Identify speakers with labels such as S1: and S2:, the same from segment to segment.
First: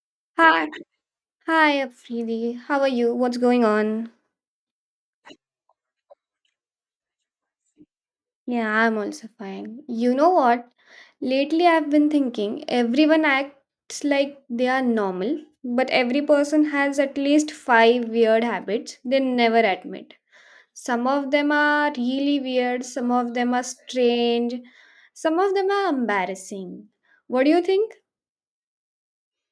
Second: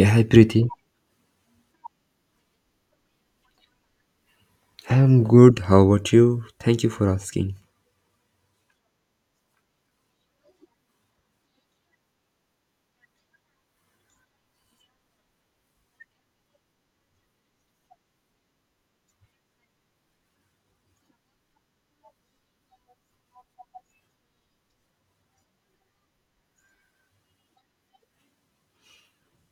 S1: Yeah, hi Preeti.
S2: Hi, hi, Afridi. How are you? What's going on?
S1: I'm good. How about you? Thank you for asking.
S2: Yeah, I'm also fine. You know what? Lately, I've been thinking everyone acts like they are normal, but every person has at least five weird habits they never admit. Some of them are really weird, some of them are strange, some of them are embarrassing. What do you think?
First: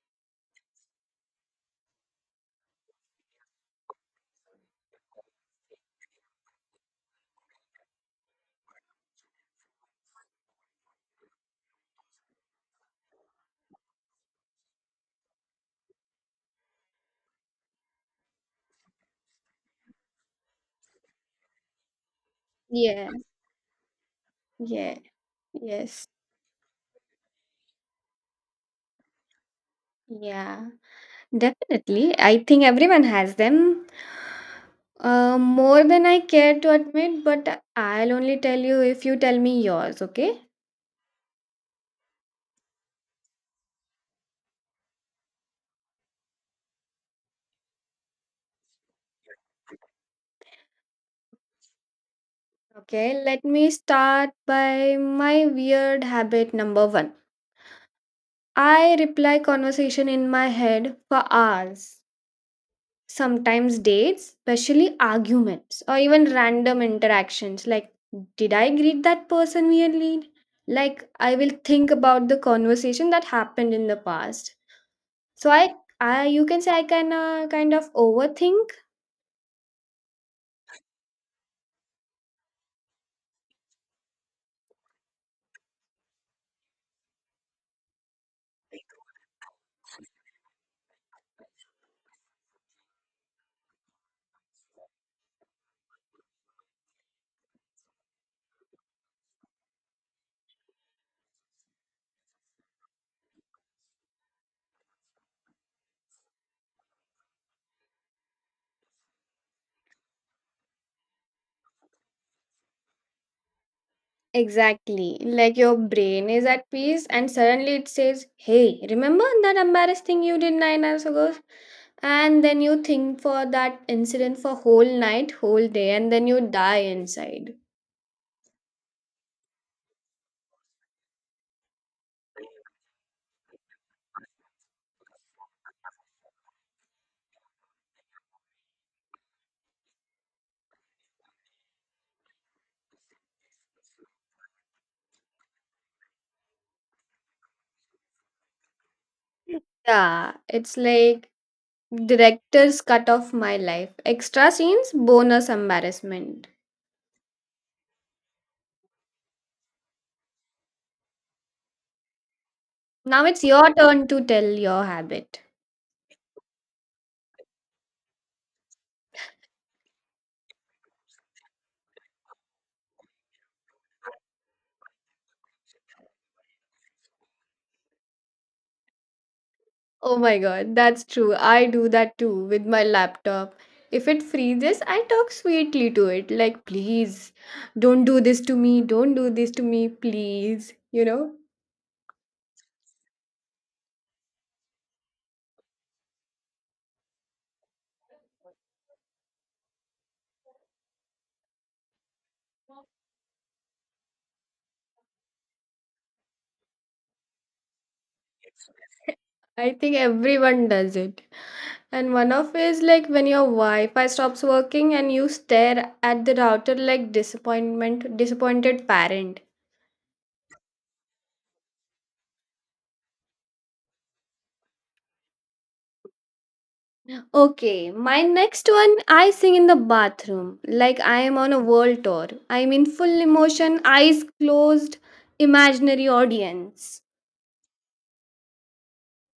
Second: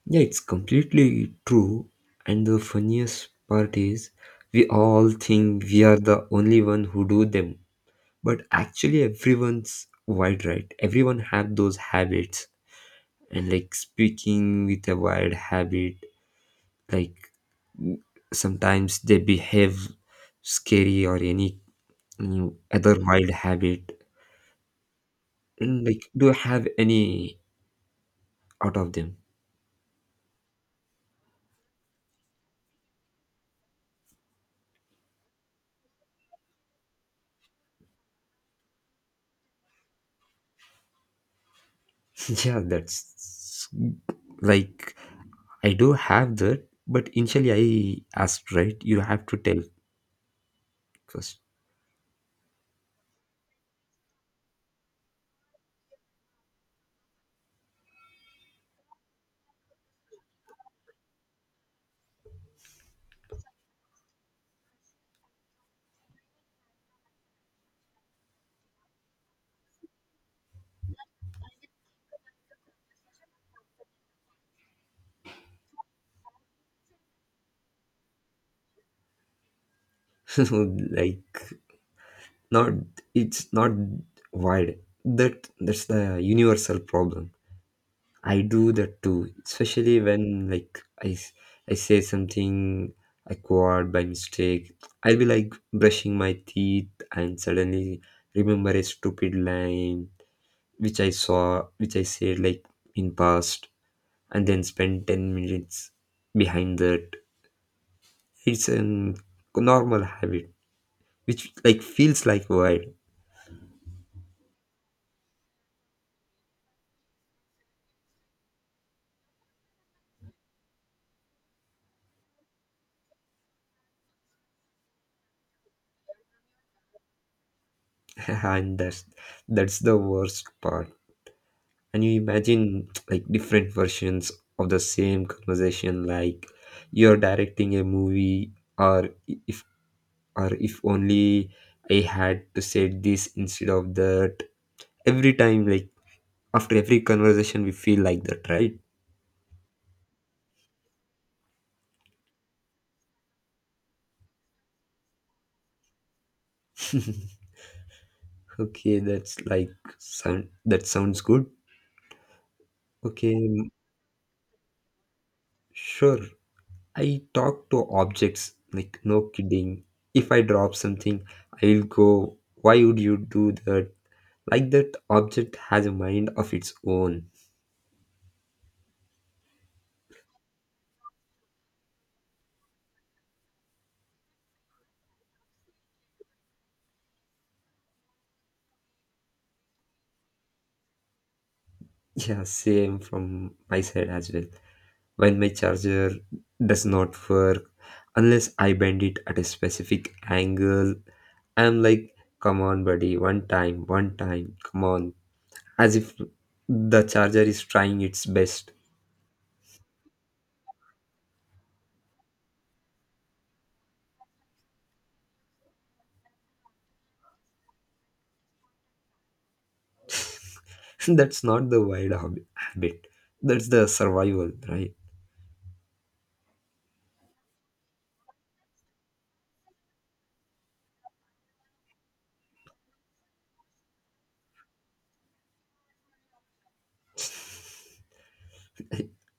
S1: Yeah, it's completely true. And the funniest part is, we all think we are the only one who do them, but actually, everyone's wide right. Everyone have those habits, and like speaking with a wild habit. Like sometimes they behave scary or any other
S2: Yeah,
S1: wild habit.
S2: yeah,
S1: And
S2: yes.
S1: like, do you have any out of them?
S2: Yeah, definitely. I think everyone has them. More than I care to admit, but I'll only tell you if you tell me yours, okay?
S1: Yeah, that's like I do have that, but initially I asked, right? You have to tell first.
S2: Okay, let me start by my weird habit number one. I reply conversation in my head for hours, sometimes dates, especially arguments or even random interactions. Like, did I greet that person weirdly? Like, I will think about the conversation that happened in the past. So I, you can say I can kind of overthink.
S1: like not it's not wide. That's the universal problem. I do that too, especially when like I say something acquired by mistake. I'll be like brushing my teeth and suddenly remember a stupid line which I saw, which I said like in past and then spend 10 minutes behind that it's a normal habit which like feels like why.
S2: Exactly. Like your brain is at peace, and suddenly it says, Hey, remember that embarrassing thing you did 9 hours ago? And then you think for that incident for whole night, whole day, and then you die inside.
S1: And that's the worst part, and you imagine like different versions of the same conversation, like you're directing a movie. Or if, or if only I had to say this instead of that every time, like after every conversation we feel like that, right?
S2: Yeah, it's like director's cut of my life. Extra scenes, bonus embarrassment.
S1: Okay, that's like sound, that sounds good.
S2: Now
S1: Okay,
S2: it's your turn to tell your habit.
S1: sure. I talk to objects, like no kidding. If I drop something, I'll go, why would you do that? Like that object has a mind of its own.
S2: Oh my god, that's true. I do that too with my laptop. If it freezes, I talk sweetly to it, like, please, don't do this to me, don't do this to me, please.
S1: Yeah, same from my side as well. When my charger does not work, unless I bend it at a specific angle, I'm like, come on, buddy, one time, come on. As if the charger is trying its best.
S2: I think everyone does it. And one of is like when your Wi Fi stops working and you stare at the router like disappointment, disappointed parent.
S1: That's not the wide habit, that's the survival, right?
S2: Okay, my next one I sing in the bathroom like I am on a world tour. I am in full emotion, eyes closed, imaginary audience.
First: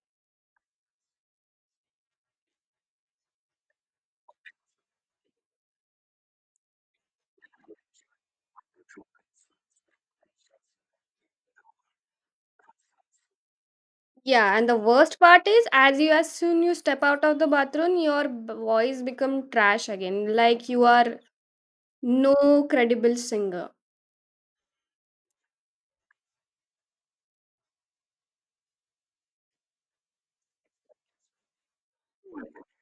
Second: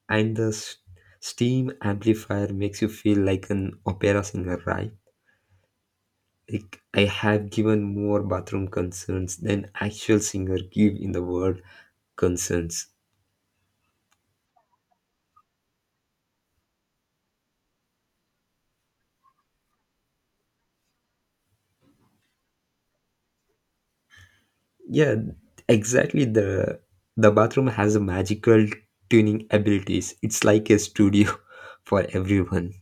S1: And the steam amplifier makes you feel like an opera singer, right? Like I have given more bathroom concerns than actual singer give in the world concerns.
S2: Yeah, and the worst part is, as soon you step out of the bathroom, your voice become trash again. Like you are no credible singer.
S1: Yeah, exactly, the bathroom has a magical tuning abilities, it's like a studio for everyone.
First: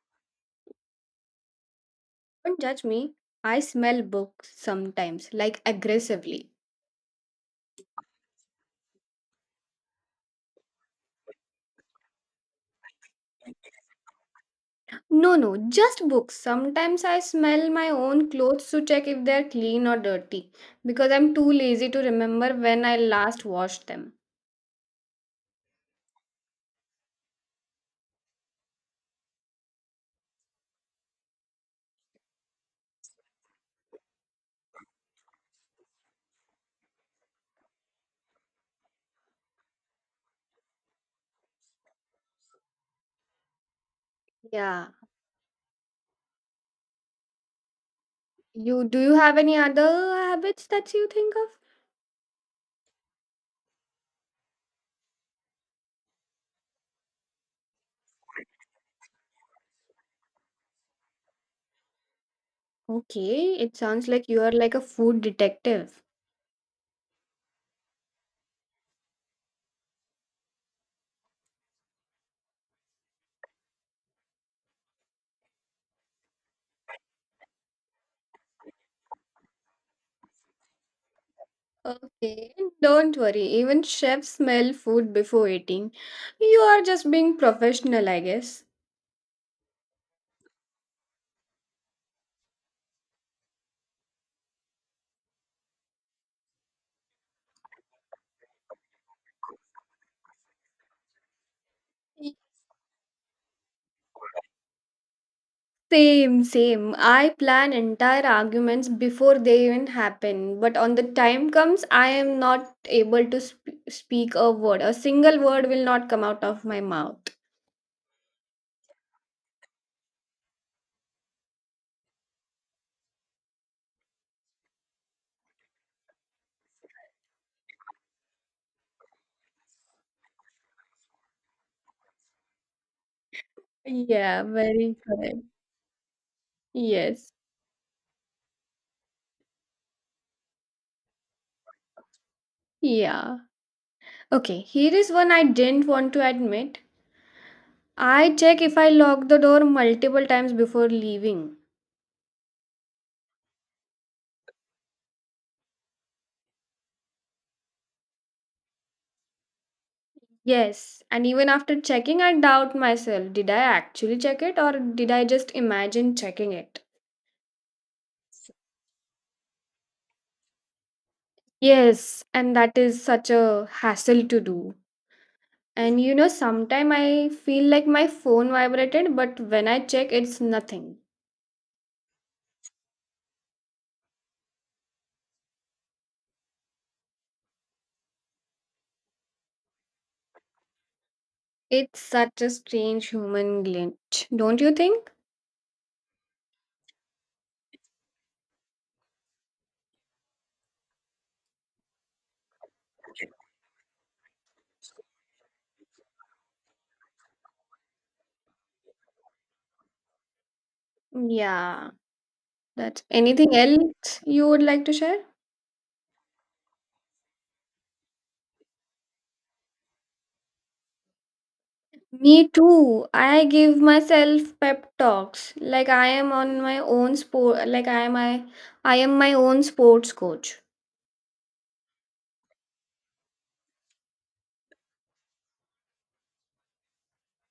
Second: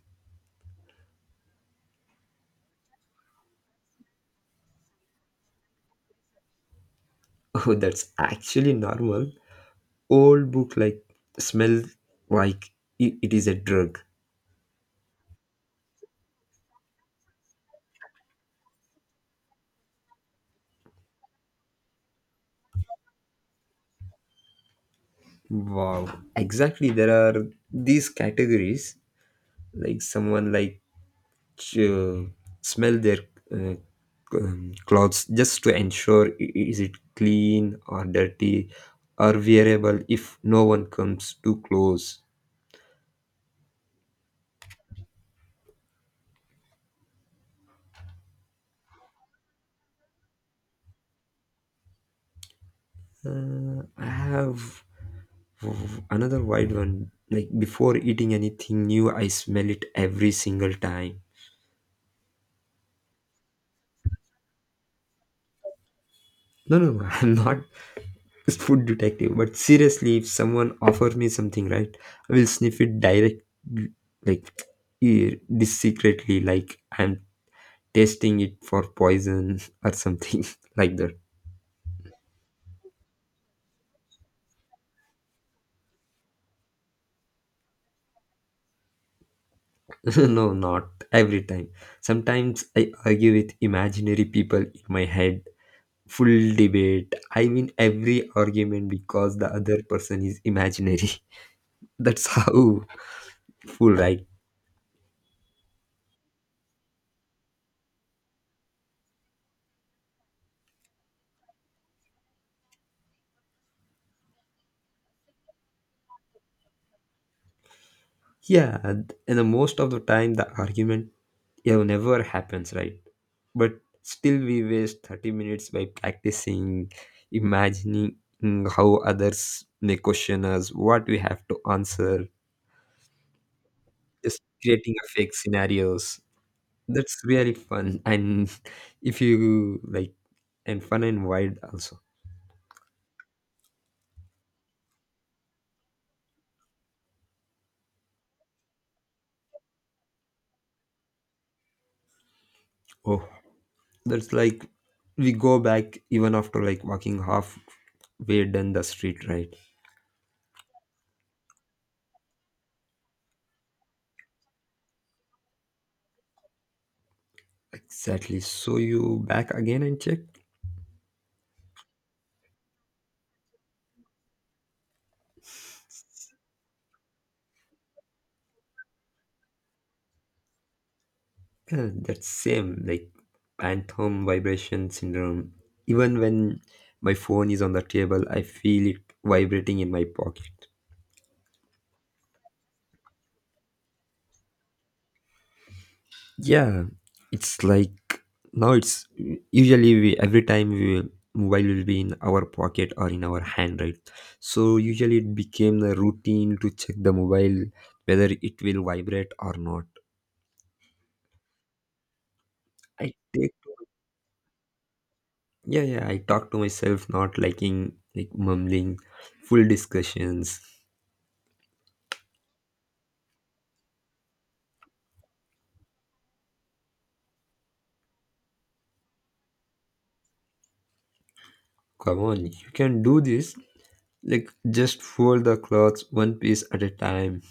S2: Don't judge me. I smell books sometimes, like aggressively.
S1: Oh, that's actually normal. Old book like smell, like it is a drug.
S2: No, no, just books. Sometimes I smell my own clothes to check if they're clean or dirty because I'm too lazy to remember when I last washed them.
S1: Wow, exactly, there are these categories like someone like uh, smell their uh, clothes just to ensure is it clean or dirty or wearable if no one comes too close.
S2: Yeah. You have any other habits that you think of?
S1: I have another wide one, like before eating anything new I smell it every single time.
S2: Okay, it sounds like you are like a food detective.
S1: No no no, I'm not food detective, but seriously if someone offers me something, right, I will sniff it direct, like this secretly, like I'm testing it for poison or something, like that.
S2: Okay, don't worry. Even chefs smell food before eating. You are just being professional, I guess.
S1: No, not every time. Sometimes I argue with imaginary people in my head, full debate, I win every argument because the other person is imaginary. That's how full, right?
S2: Same, same. I plan entire arguments before they even happen. But on the time comes, I am not able to speak a word. A single word will not come out of my mouth.
S1: Yeah, and the most of the time the argument, yeah, never happens, right? But still we waste 30 minutes by practicing, imagining, how others may question us, what we have to answer. Just
S2: Yeah,
S1: creating
S2: very
S1: a fake
S2: correct.
S1: scenarios, that's
S2: Yes.
S1: really fun. And if you like, and fun and wide also.
S2: Yeah. Okay, here is one I didn't want to admit. I check if I lock the door multiple times before leaving.
S1: Oh, that's like we go back even after like walking halfway down the street, right?
S2: Yes, and even after checking, I doubt myself. Did I actually check it or did I just imagine checking it?
S1: Exactly, so you back again and check.
S2: Yes, and that is such a hassle to do. And sometimes I feel like my phone vibrated, but when I check, it's nothing.
S1: Yeah, that same like phantom vibration syndrome. Even when my phone is on the table, I feel it vibrating in my pocket.
S2: It's such a strange human glitch, don't you think?
S1: Yeah, it's like now it's usually we every time we mobile will be in our pocket or in our hand, right? So usually it became the routine to check the mobile whether it will vibrate or not.
S2: Yeah, that
S1: I take,
S2: anything else you would like to share?
S1: yeah yeah, I talk to myself, not liking like mumbling, full discussions.
S2: Me too. I give myself pep talks like I am on my own sport, like I am my own sports coach.
S1: Come on, you can do this. Like, just fold the clothes one piece at a time.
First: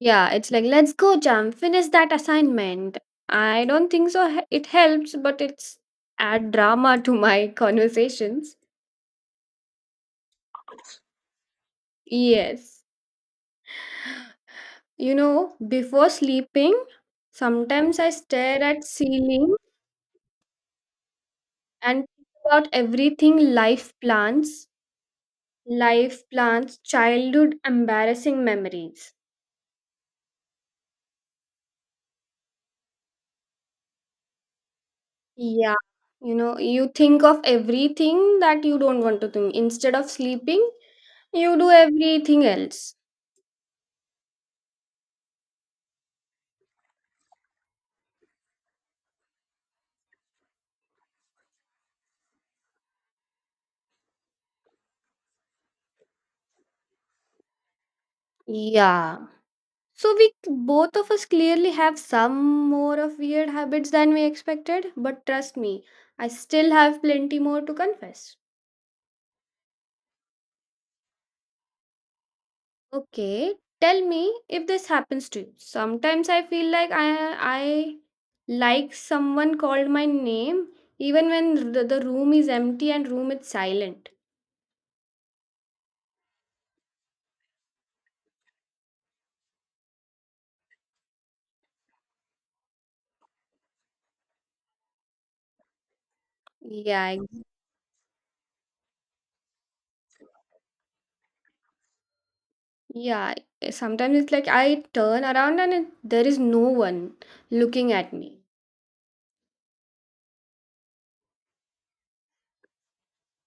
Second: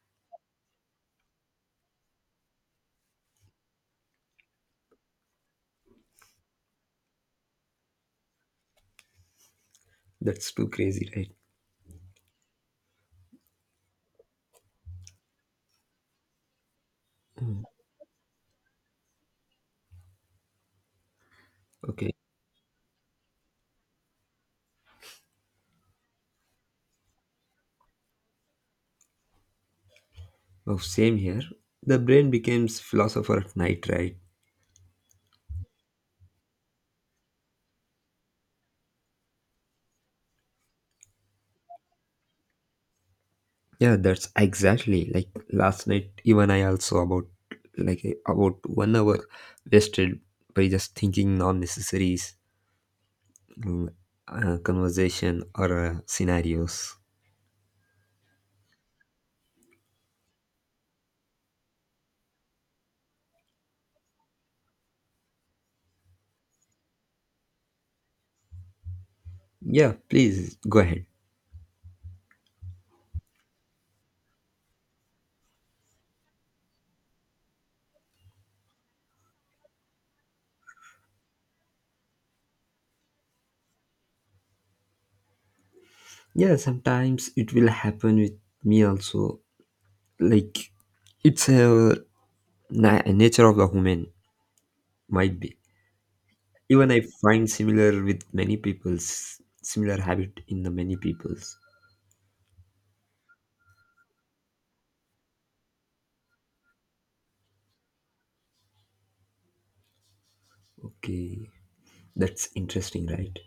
S2: Yeah, it's like, let's go, Jam, finish that assignment. I don't think so. It helps, but it's add drama to my conversations.
S1: That's too crazy, right?
S2: Yes. Before sleeping,
S1: Mm.
S2: sometimes I stare at ceiling and
S1: Okay.
S2: think about everything life plans, childhood embarrassing memories.
S1: Oh, same here. The brain becomes philosopher at night, right?
S2: Yeah. You think of everything that you don't want to think. Instead of sleeping, you do everything else.
S1: Yeah, that's exactly like last night. Even I also about like about 1 hour wasted by just thinking non-necessaries, mm, conversation or scenarios.
S2: Yeah. So we both of us clearly have some more of weird habits than we expected, but trust me, I still have plenty more to confess.
S1: Yeah, please go ahead.
S2: Okay, tell me if this happens to you. Sometimes I feel like I like someone called my name even when the room is empty and room is silent.
S1: Yeah, sometimes it will happen with me also. Like it's a nature of the human, might be. Even I
S2: Yeah,
S1: find similar with many people's similar habit in the many people's.
S2: yeah. Sometimes it's like I turn around and there is no one looking at me.
S1: Okay, that's interesting, right?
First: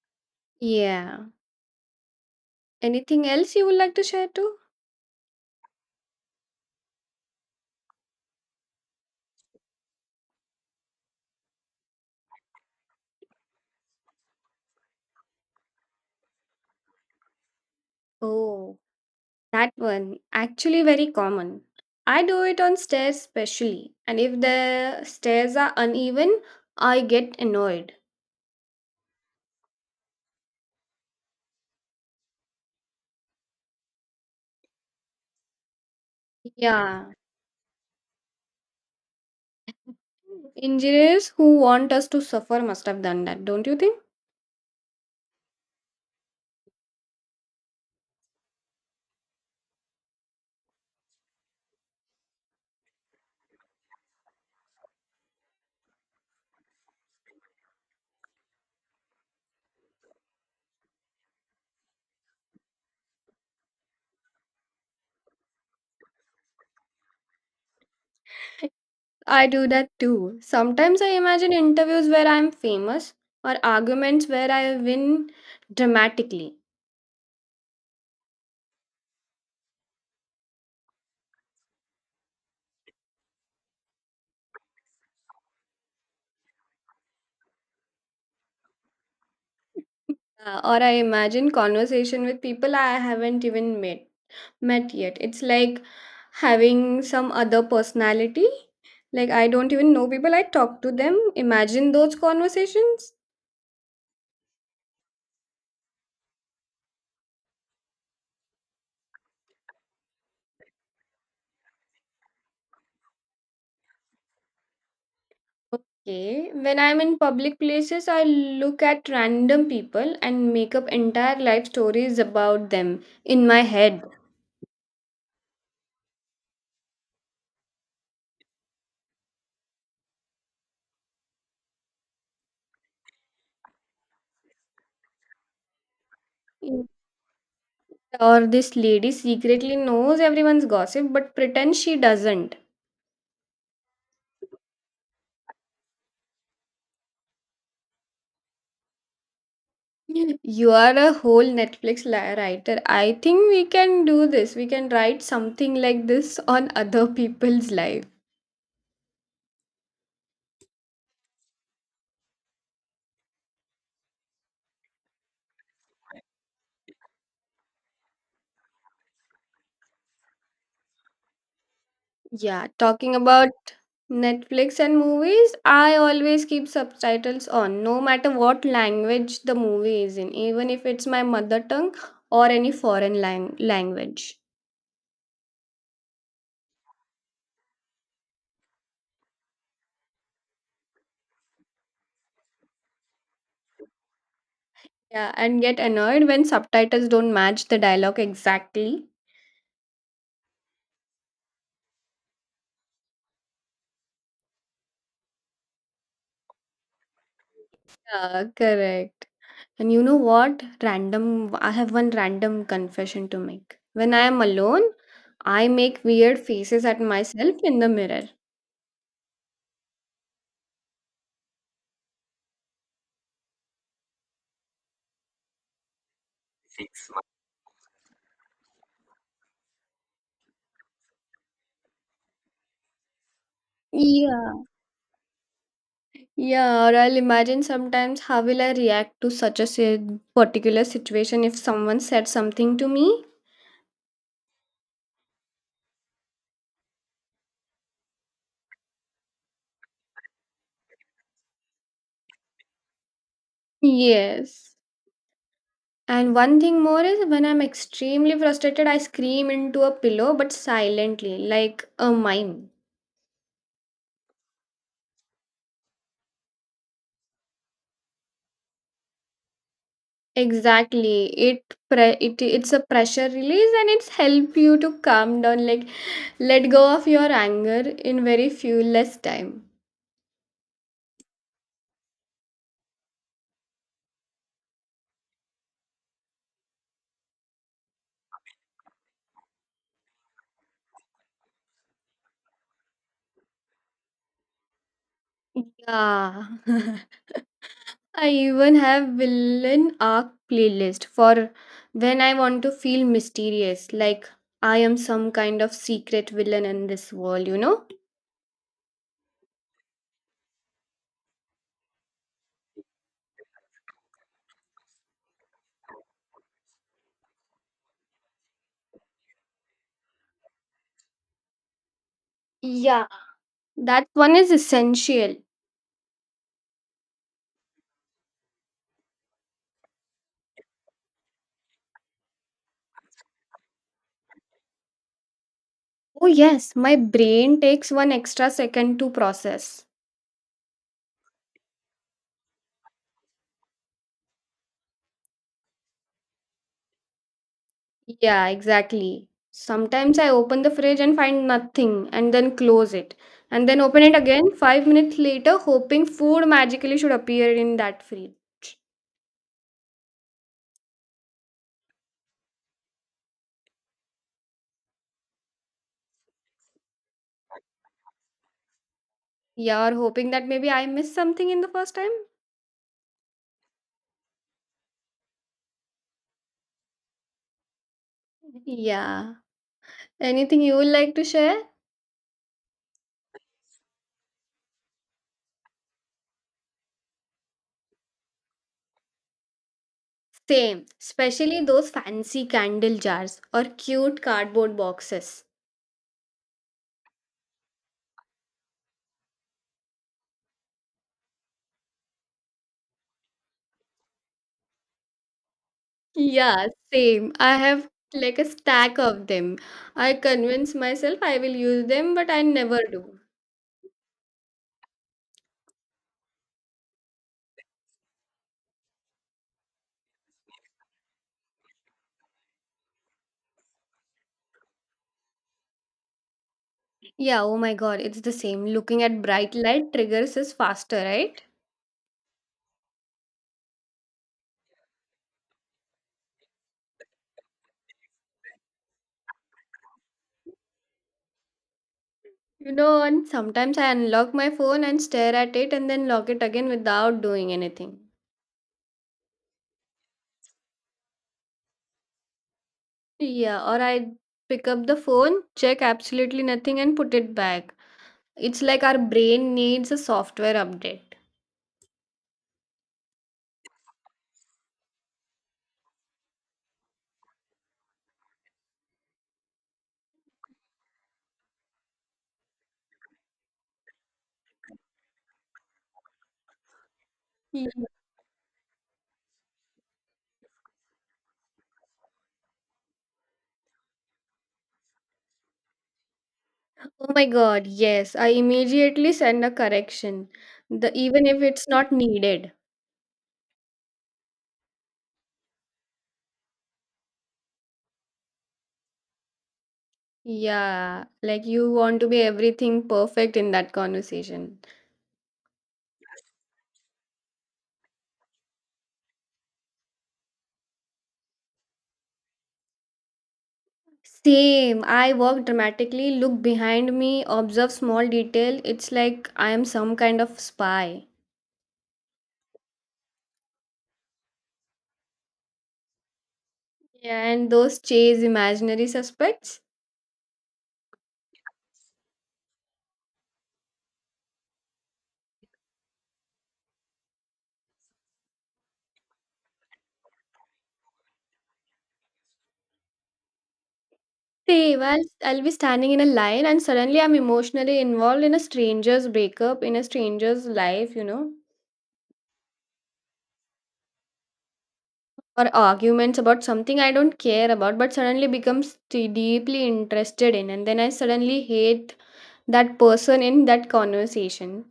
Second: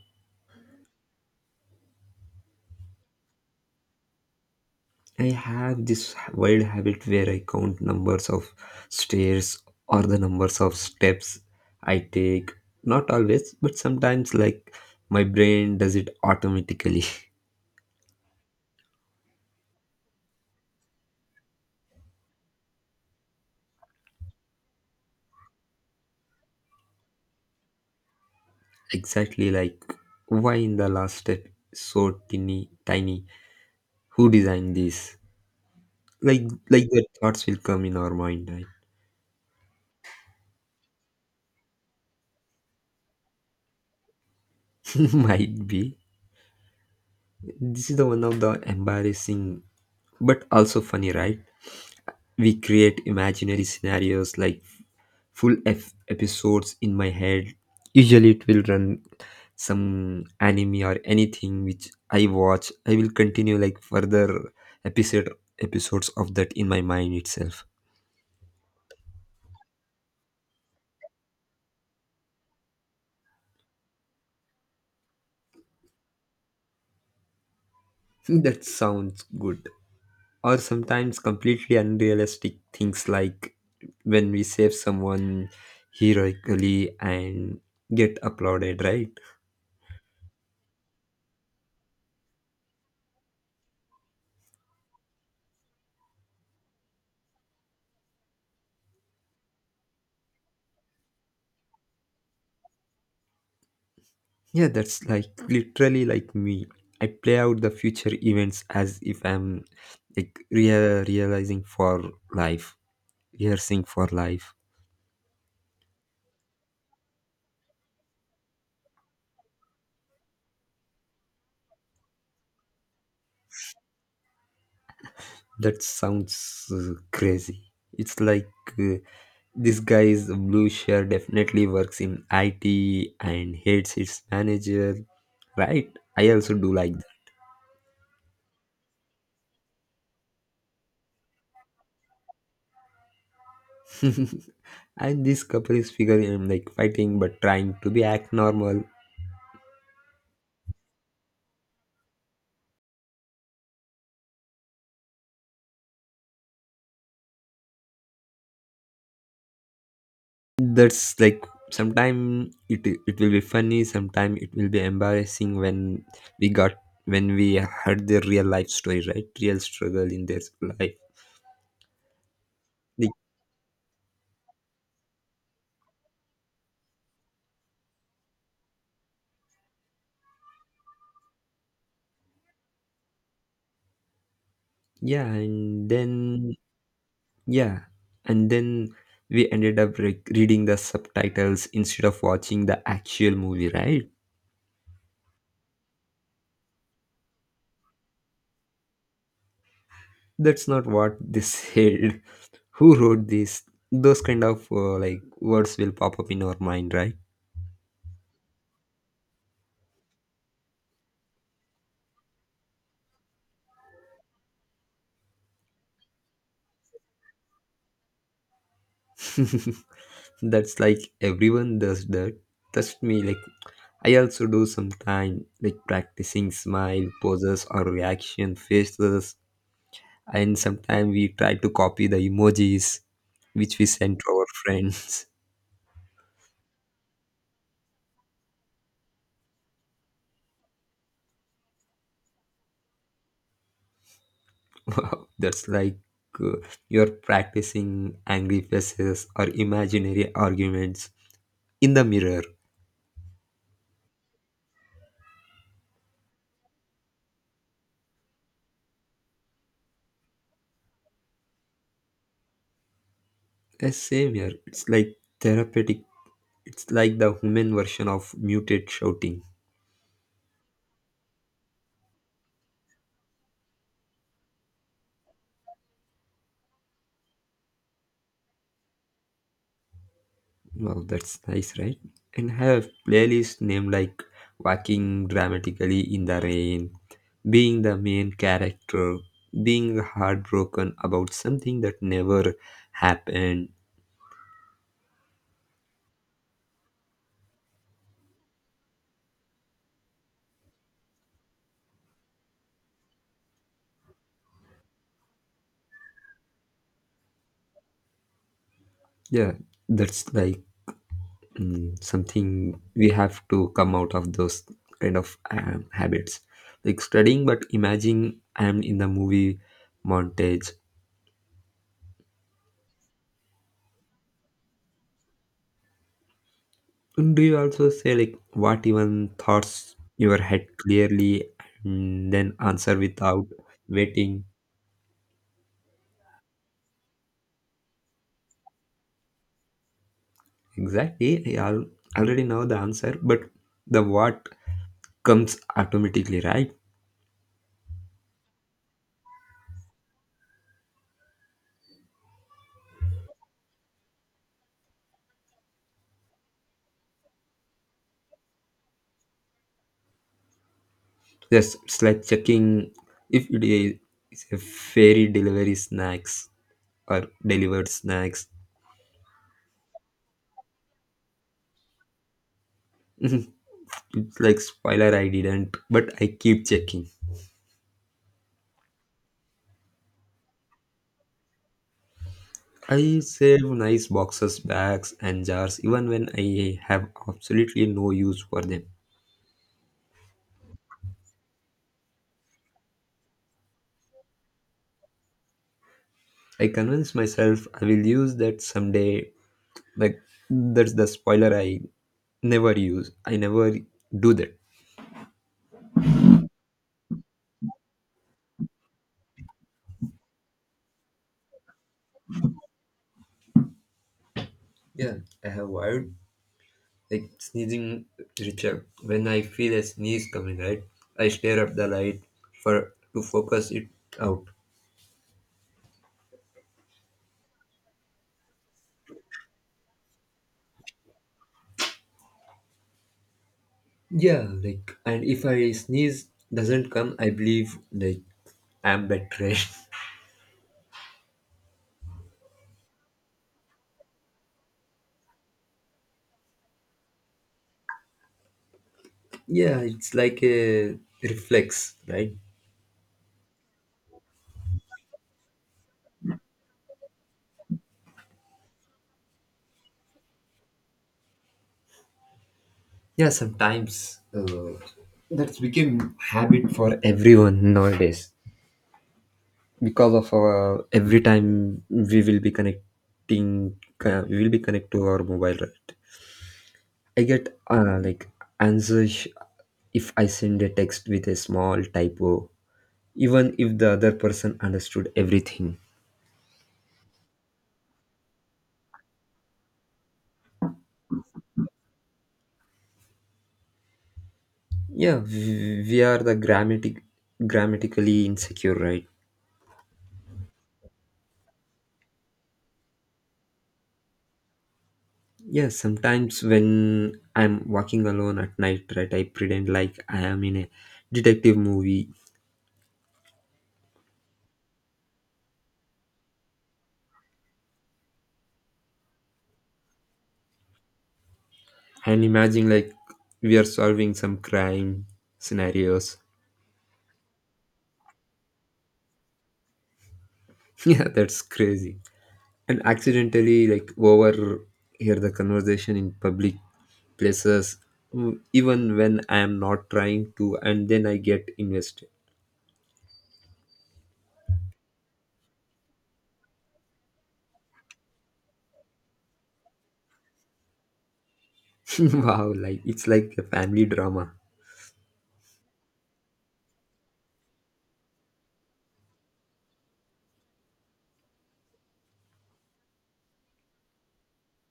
S2: Yeah. Anything else you would like to share too?
S1: I have this wild habit where I count numbers of stairs or the numbers of steps I take. Not always but sometimes, like my brain does it automatically.
S2: Oh, that one actually very common. I do it on stairs specially, and if the stairs are uneven, I get annoyed.
S1: Exactly, like why in the last step is so tiny tiny, who designed this, like like the
S2: Yeah,
S1: thoughts will come in our mind,
S2: engineers who want us to suffer must have done that, don't you think?
S1: right? Might be. This is the one of the embarrassing but also funny, right? We create imaginary scenarios like full f episodes in my head. Usually it will run some anime or anything which I watch, I will continue like further episode episodes of that in my mind itself.
S2: I do that too. Sometimes I imagine interviews where I'm famous or arguments where I win dramatically.
S1: That sounds good. Or sometimes completely unrealistic things like when we save someone heroically and get applauded, right?
S2: Or I imagine conversation with people I haven't even met yet. It's like having some other personality. Like I don't even know people. I talk to them. Imagine those conversations.
S1: Yeah, that's like literally like me. I play out the future events as if I'm like realizing for life, rehearsing for life.
S2: Okay. When I'm in public places, I look at random people and make up entire life stories about them in my head.
S1: That sounds crazy. It's like uh, this guy's blue shirt definitely works in IT and hates its manager, right? I also do like that.
S2: Or this lady secretly knows everyone's gossip but pretends she doesn't.
S1: And this couple is figuring like fighting but trying to be act normal.
S2: You are a whole Netflix writer. I think we can do this. We can write something like this on other people's life.
S1: That's like sometimes it will be funny, sometimes it will be embarrassing when we got, when we heard their real life story, right? Real struggle in their life.
S2: Yeah,
S1: Like,
S2: talking about Netflix and movies, I always keep subtitles on no matter what language the movie is in, even if it's my mother tongue or any foreign language.
S1: yeah, and then. Yeah, and then we ended up reading the subtitles instead of watching the actual movie, right?
S2: Yeah, and get annoyed when subtitles don't match the dialogue exactly.
S1: That's not what they said. Who wrote this? Those kind of like words will pop up in our mind, right?
S2: Yeah, correct. And you know what? Random, I have one random confession to make. When I am alone, I make weird faces at myself in the mirror.
S1: That's like everyone does that. Trust me, like I also do sometime, like practicing smile poses or reaction faces, and sometimes we try to copy the emojis which we send to our
S2: Yeah.
S1: friends.
S2: Yeah, or I'll imagine sometimes how will I react to such a particular situation if someone said something to me?
S1: Wow, that's like uh, you're practicing angry faces or imaginary arguments in the mirror.
S2: Yes. And one thing more is when I'm extremely frustrated, I scream into a pillow but silently, like a mime.
S1: Same here. It's like therapeutic. It's like the human version of muted shouting.
S2: Exactly. It's a pressure release and it's help you to calm down, like let go of your anger in very few less time.
S1: Wow, that's nice, right? And have playlist name like Walking Dramatically in the Rain, being the main character, being heartbroken about something that never happened.
S2: Yeah. I even have villain arc playlist for when I want to feel mysterious, like I am some kind of secret villain in this world, you know?
S1: Yeah, that's like something we have to come out of those kind of habits, like studying but imagine I'm in the movie montage.
S2: Yeah. That one is essential.
S1: And do you also say like what even thoughts your head clearly and then answer without waiting.
S2: Oh yes, my brain takes one extra second to process.
S1: Exactly, already know the answer but the what comes automatically, right?
S2: Yeah, exactly. Sometimes I open the fridge and find nothing and then close it and then open it again 5 minutes later hoping food magically should appear in that fridge.
S1: Yes, it's like checking if it is a fairy delivery snacks or delivered snacks.
S2: Yeah, or hoping that maybe I missed something in the first time.
S1: It's like spoiler, I didn't but I keep checking.
S2: Yeah. Anything you would like to share?
S1: I save nice boxes, bags and jars even when I have absolutely no use for them.
S2: Same, especially those fancy candle jars or cute cardboard boxes.
S1: I convince myself I will use that someday, like that's the spoiler, I never use, I never do that.
S2: Yeah, same. I have like a stack of them. I convince myself I will use them, but I never do.
S1: Yeah, I have wired like sneezing ritual. When I feel a sneeze coming, right, I stare at the light for, to focus it out.
S2: Yeah, oh my god, it's the same. Looking at bright light triggers us faster, right?
S1: Yeah, like, and if I sneeze doesn't come, I believe like I'm better.
S2: And sometimes I unlock my phone and stare at it and then lock it again without doing anything.
S1: Yeah, it's like a reflex, right?
S2: Yeah, or I pick up the phone, check absolutely nothing, and put it back. It's like our brain needs a software update.
S1: Yeah, sometimes that's become habit for everyone nowadays, because of our every time we will be connecting, we will be connect to our mobile, right? I get
S2: Yeah.
S1: like answers if I send a text with a small typo, even if the other person understood everything.
S2: Oh my god, yes, I immediately send a correction, even if it's not needed.
S1: Yeah, we are the grammatically insecure, right?
S2: Yeah, like you want to be everything perfect in that conversation.
S1: Yeah, sometimes when I'm walking alone at night, right, I pretend like I am in a detective movie.
S2: Same. I walk dramatically, look behind me, observe small detail. It's like I am some kind of spy.
S1: And imagine like we are solving some crime scenarios.
S2: Yeah, and those chase imaginary suspects.
S1: Yeah, that's crazy. And accidentally like overhear the conversation in public places, even when I am not trying to, and then I get invested.
S2: Same. I'll be standing in a line and suddenly I'm emotionally involved in a stranger's breakup, in a stranger's life,
S1: Wow, like it's like a family drama.
S2: or arguments about something I don't care about, but suddenly becomes deeply interested in. And then I suddenly hate that person in that conversation.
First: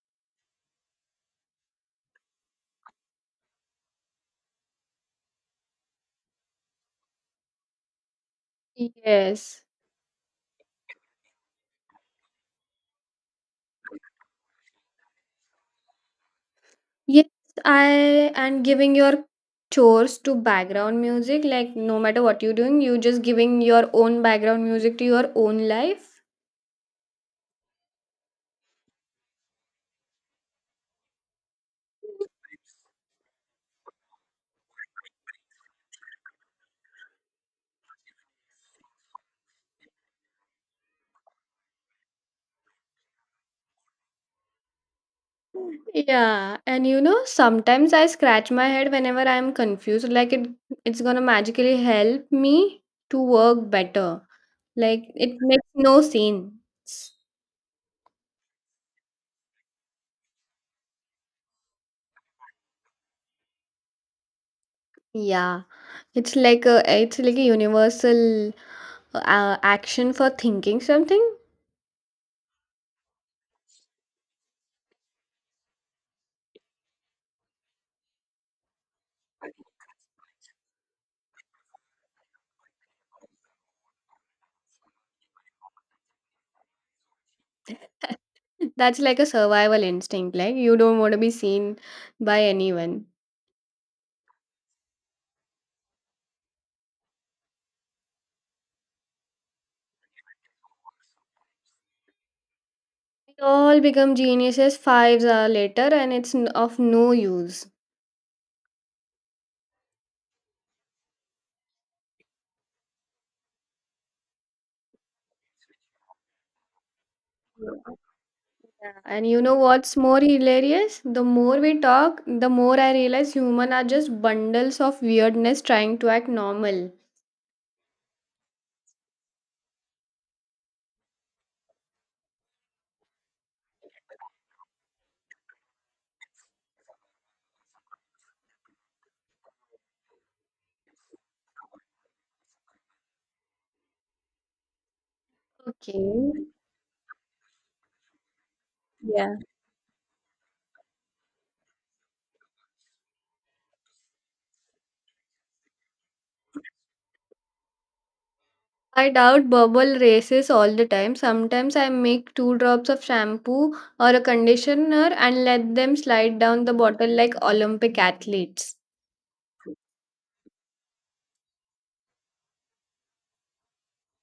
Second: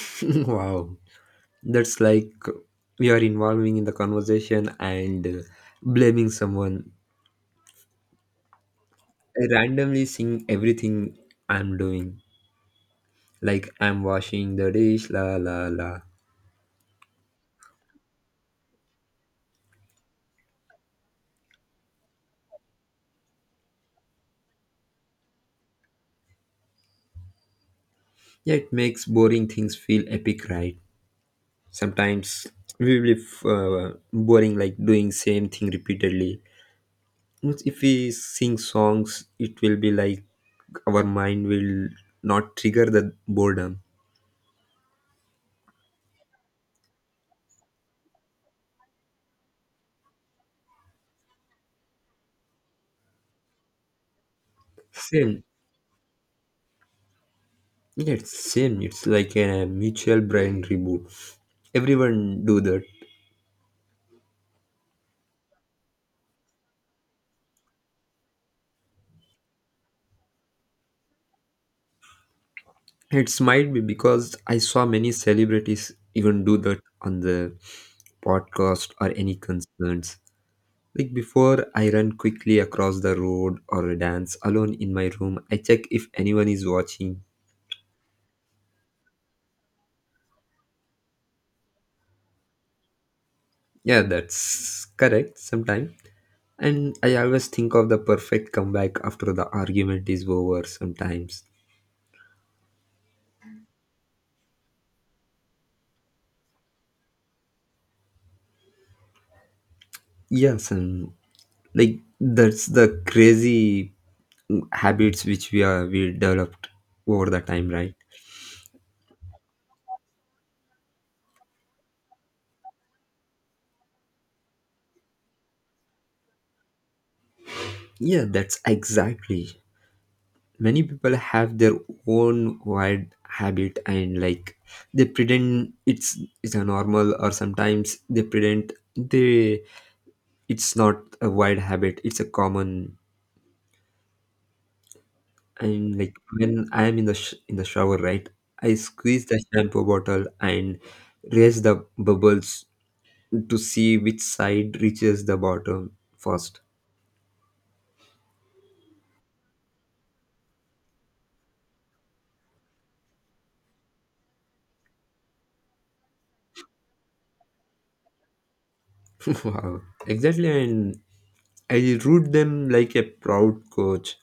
S1: Wow, that's like we are involving in the conversation and blaming someone. I
S2: Yes.
S1: randomly sing everything I'm doing, like I'm washing the dish, la la la.
S2: Yes, I and giving your chores to background music, like no matter what you're doing, you just giving your own background music to your own life.
S1: Yeah, it makes boring things feel epic, right? Sometimes we will boring like doing same thing repeatedly. Means, if we sing songs, it will be like our mind will not trigger the boredom.
S2: Yeah, and sometimes I scratch my head whenever I'm confused, like it's gonna magically help me to work better. Like it
S1: Same.
S2: makes no sense.
S1: Yeah, it's same. It's like a mutual brain reboot. Everyone do that.
S2: Yeah, it's like a universal action for thinking something.
S1: It's might be because I saw many celebrities even do that on the podcast or any concerns. Like before I run quickly across the road or dance alone in my room, I check if anyone is watching.
S2: That's like a survival instinct. Like you don't want to be seen by anyone.
S1: Yeah, that's correct sometime. And I always think of the perfect comeback after the argument is over sometimes.
S2: We all become geniuses 5 hours later, and it's of no use.
S1: Yes, and like that's the crazy habits which we are we developed over the time, right?
S2: Yeah. And you know what's more hilarious? The more we talk, the more I realize humans are just bundles of weirdness trying to act normal.
S1: Yeah, that's exactly. Many people have their own wild habit and like they pretend it's a normal, or sometimes they pretend they it's not a wild habit, it's a common. And like
S2: Okay.
S1: when I am in the in the shower, right, I squeeze
S2: Yeah.
S1: the shampoo bottle and raise the bubbles to see which side reaches the bottom first.
S2: I doubt bubble races all the time. Sometimes I make two drops of shampoo or a conditioner and let them slide down the bottle like Olympic athletes.
S1: Wow. Exactly, and I root them like a proud coach.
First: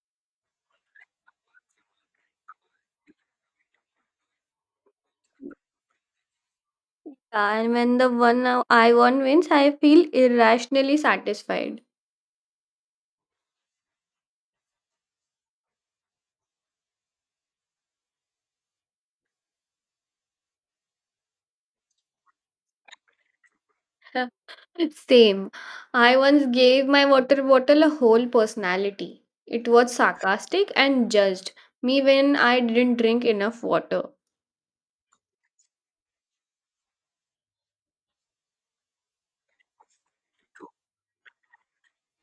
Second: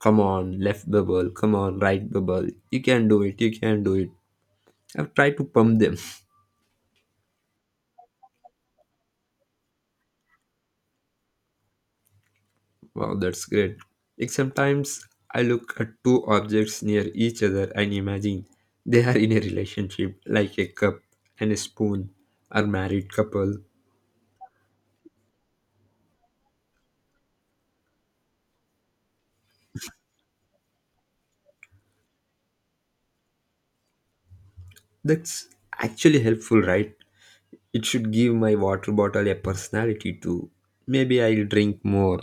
S1: Come on, left bubble. Come on, right bubble. You can do it. You can do it. I've tried to pump them.
S2: And when the one I won wins, I feel irrationally satisfied.
S1: Wow, that's great. Like sometimes I look at two objects near each other and imagine they are in a relationship, like a cup and a spoon, or married couple.
S2: Same. I once gave my water bottle a whole personality. It was sarcastic and judged me when I didn't drink enough water.
S1: That's actually helpful, right? It should give my water bottle a personality too, maybe I'll drink more.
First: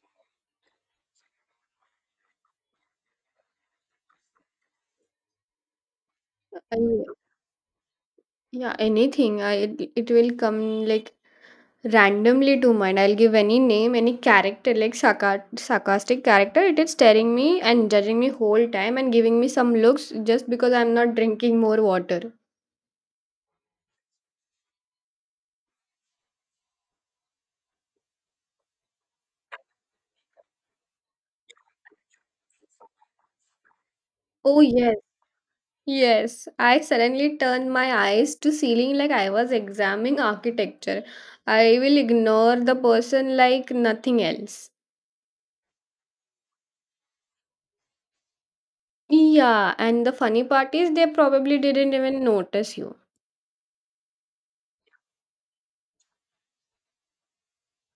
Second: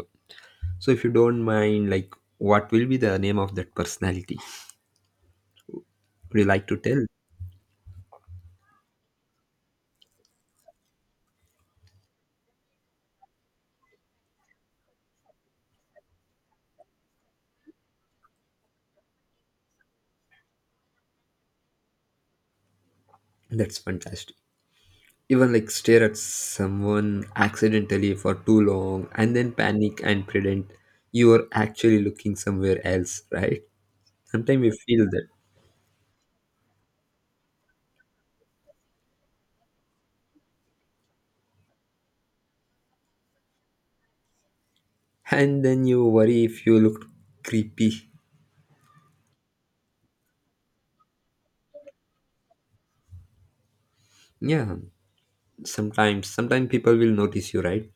S1: So if you don't mind, like what will be the name of that personality, would you like to
S2: I-
S1: tell?
S2: yeah, anything. It will come like randomly to mind. I'll give any name, any character, like sarcastic character. It is staring me and judging me whole time and giving me some looks just because I'm not drinking more water.
S1: That's fantastic. Even like stare at someone accidentally for too long and then panic and pretend you are actually looking somewhere else, right? Sometimes
S2: Oh
S1: we
S2: yes,
S1: feel that.
S2: yes. I suddenly turned my eyes to ceiling like I was examining architecture. I will ignore the person like nothing else.
S1: And then you worry if you look creepy.
S2: Yeah, and the funny part is they probably didn't even notice you.
S1: Yeah, sometimes people will notice you, right?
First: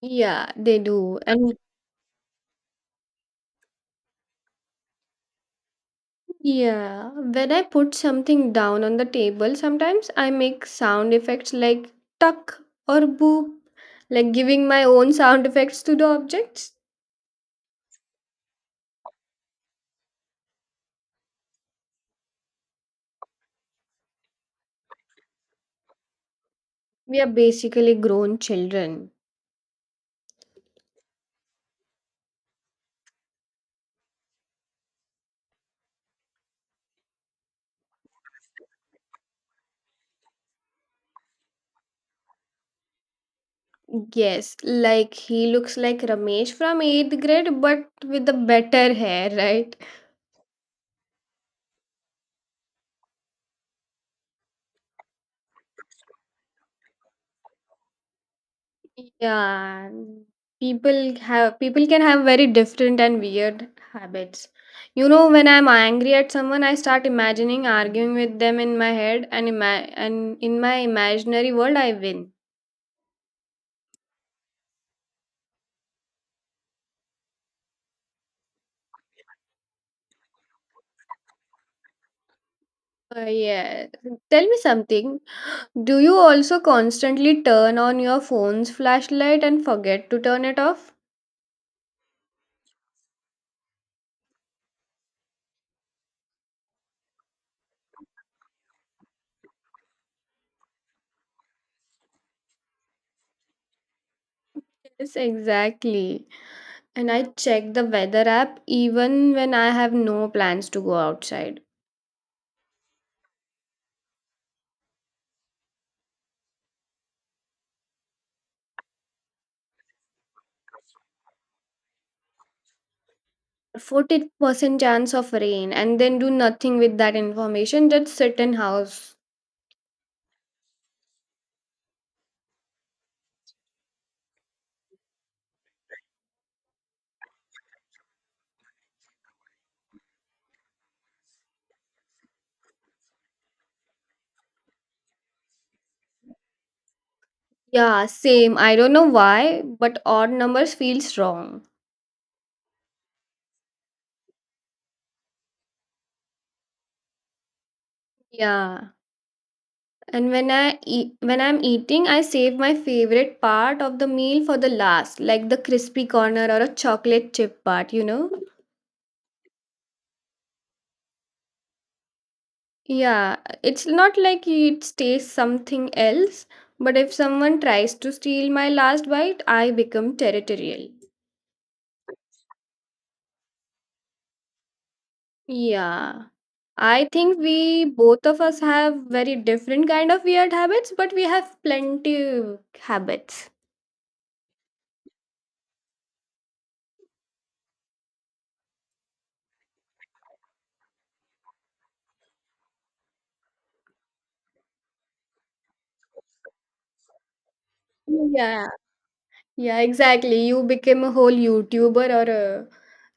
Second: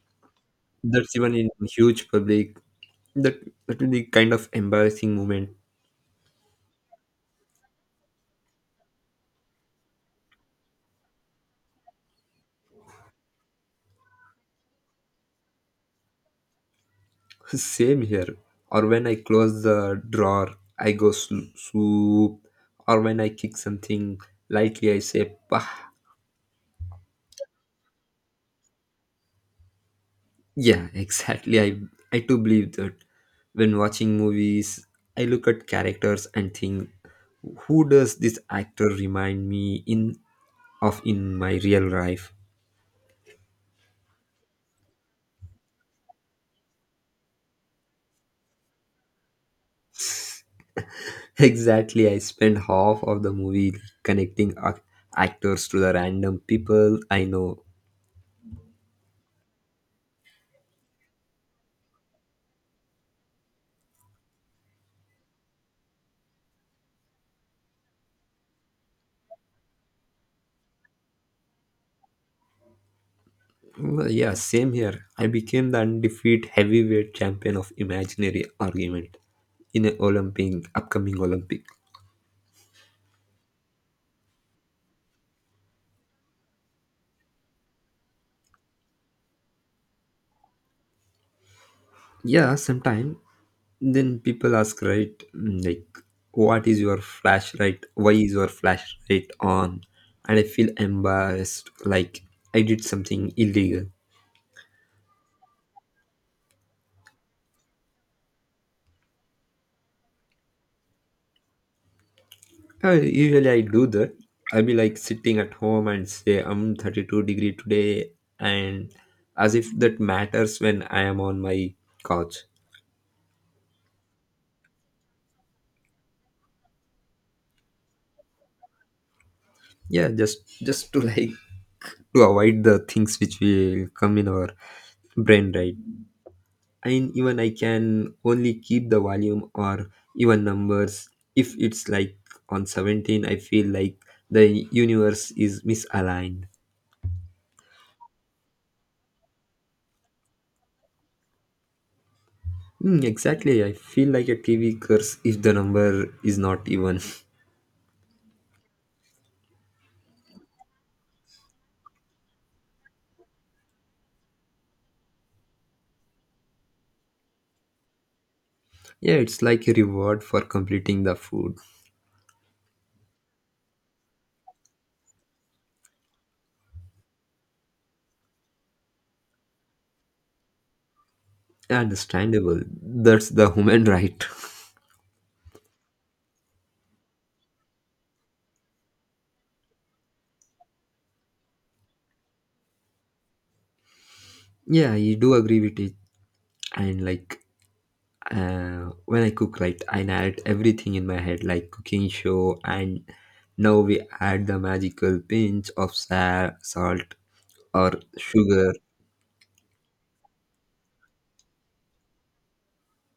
S2: Yeah, they
S1: That's
S2: do.
S1: even in
S2: And
S1: huge public, that that will be kind of embarrassing moment.
S2: yeah, when I put something down on the table, sometimes I make sound effects like tuck or boop, like giving my own sound effects to the objects.
S1: Same here. Or when I close the drawer I go swoop, or when I kick something lightly I say Pah.
S2: We are basically grown children.
S1: Yeah, exactly, I do believe that. When watching movies I look at characters and think, who does this actor remind me in of in my real life.
S2: Yes, like he looks like Ramesh from 8th grade, but with the better hair, right?
S1: Exactly, I spend half of the movie connecting actors to the random people I know.
S2: Yeah, people can have very different and weird habits. When I'm angry at someone, I start imagining arguing with them in my head, and in my imaginary world, I win.
S1: Well, yeah, same here. I became the undefeated heavyweight champion of imaginary argument in an Olympic, upcoming Olympic.
S2: Yeah. Tell me something. Do you also constantly turn on your phone's flashlight and forget to turn it off?
S1: Yeah, sometime. Then people ask, right, like, what is your flashlight? Why is your flashlight on? And I feel embarrassed, like I did something illegal.
S2: Yes, exactly. And I check the weather app even when I have no plans to go outside.
S1: Usually I do that. I'll be like sitting at home and say, I'm 32 degree today, and as if that matters when I am on my couch.
S2: 40% chance of rain and then do nothing with that information, just sit in house.
S1: Yeah, just to like to avoid the things which will come in our brain, right? And even I can only keep the volume or even numbers. If it's like on 17, I feel like the universe is misaligned.
S2: Yeah, same. I don't know why, but odd numbers feels wrong.
S1: Hmm, exactly, I feel like a TV curse if the number is not even.
S2: Yeah, and when I'm eating, I save my favorite part of the meal for the last, like the crispy corner or a chocolate chip part.
S1: Yeah, it's like a reward for completing the food.
S2: Yeah, it's not like it stays something else, but if someone tries to steal my last bite, I become territorial.
S1: Understandable, that's the human, right?
S2: Yeah. I think we both of us have very different kind of weird habits, but we have plenty habits.
S1: Yeah, I do agree with it. And like when I cook, right, I narrate everything in my head, like cooking show, and now we add the magical pinch of salt or
S2: Yeah.
S1: sugar.
S2: Yeah, exactly. You became a whole YouTuber or a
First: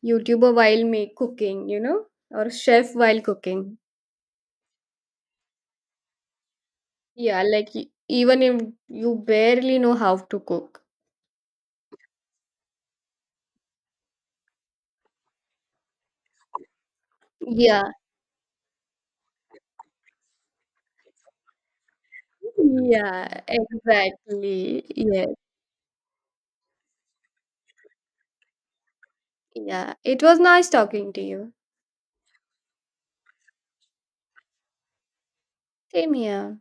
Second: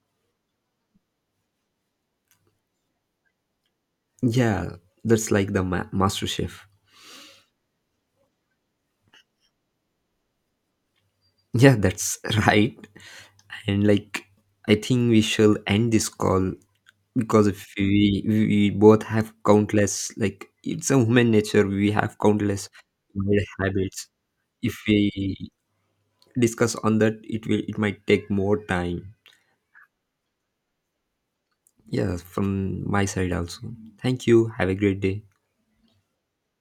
S2: YouTuber while make cooking, or chef while cooking.
S1: Yeah, that's like the master chef.
S2: Yeah, like even if you barely know how to cook.
S1: Yeah, that's right. And like, I think we shall end this call because if
S2: Yeah.
S1: we both have countless, like it's a human nature. We have countless
S2: Yeah,
S1: bad habits. If
S2: exactly. Yes.
S1: we discuss on that, it will it might take more time.
S2: Yeah. It was nice talking to you.
S1: Yeah, from my side also. Thank you. Have a great day.
S2: Same here.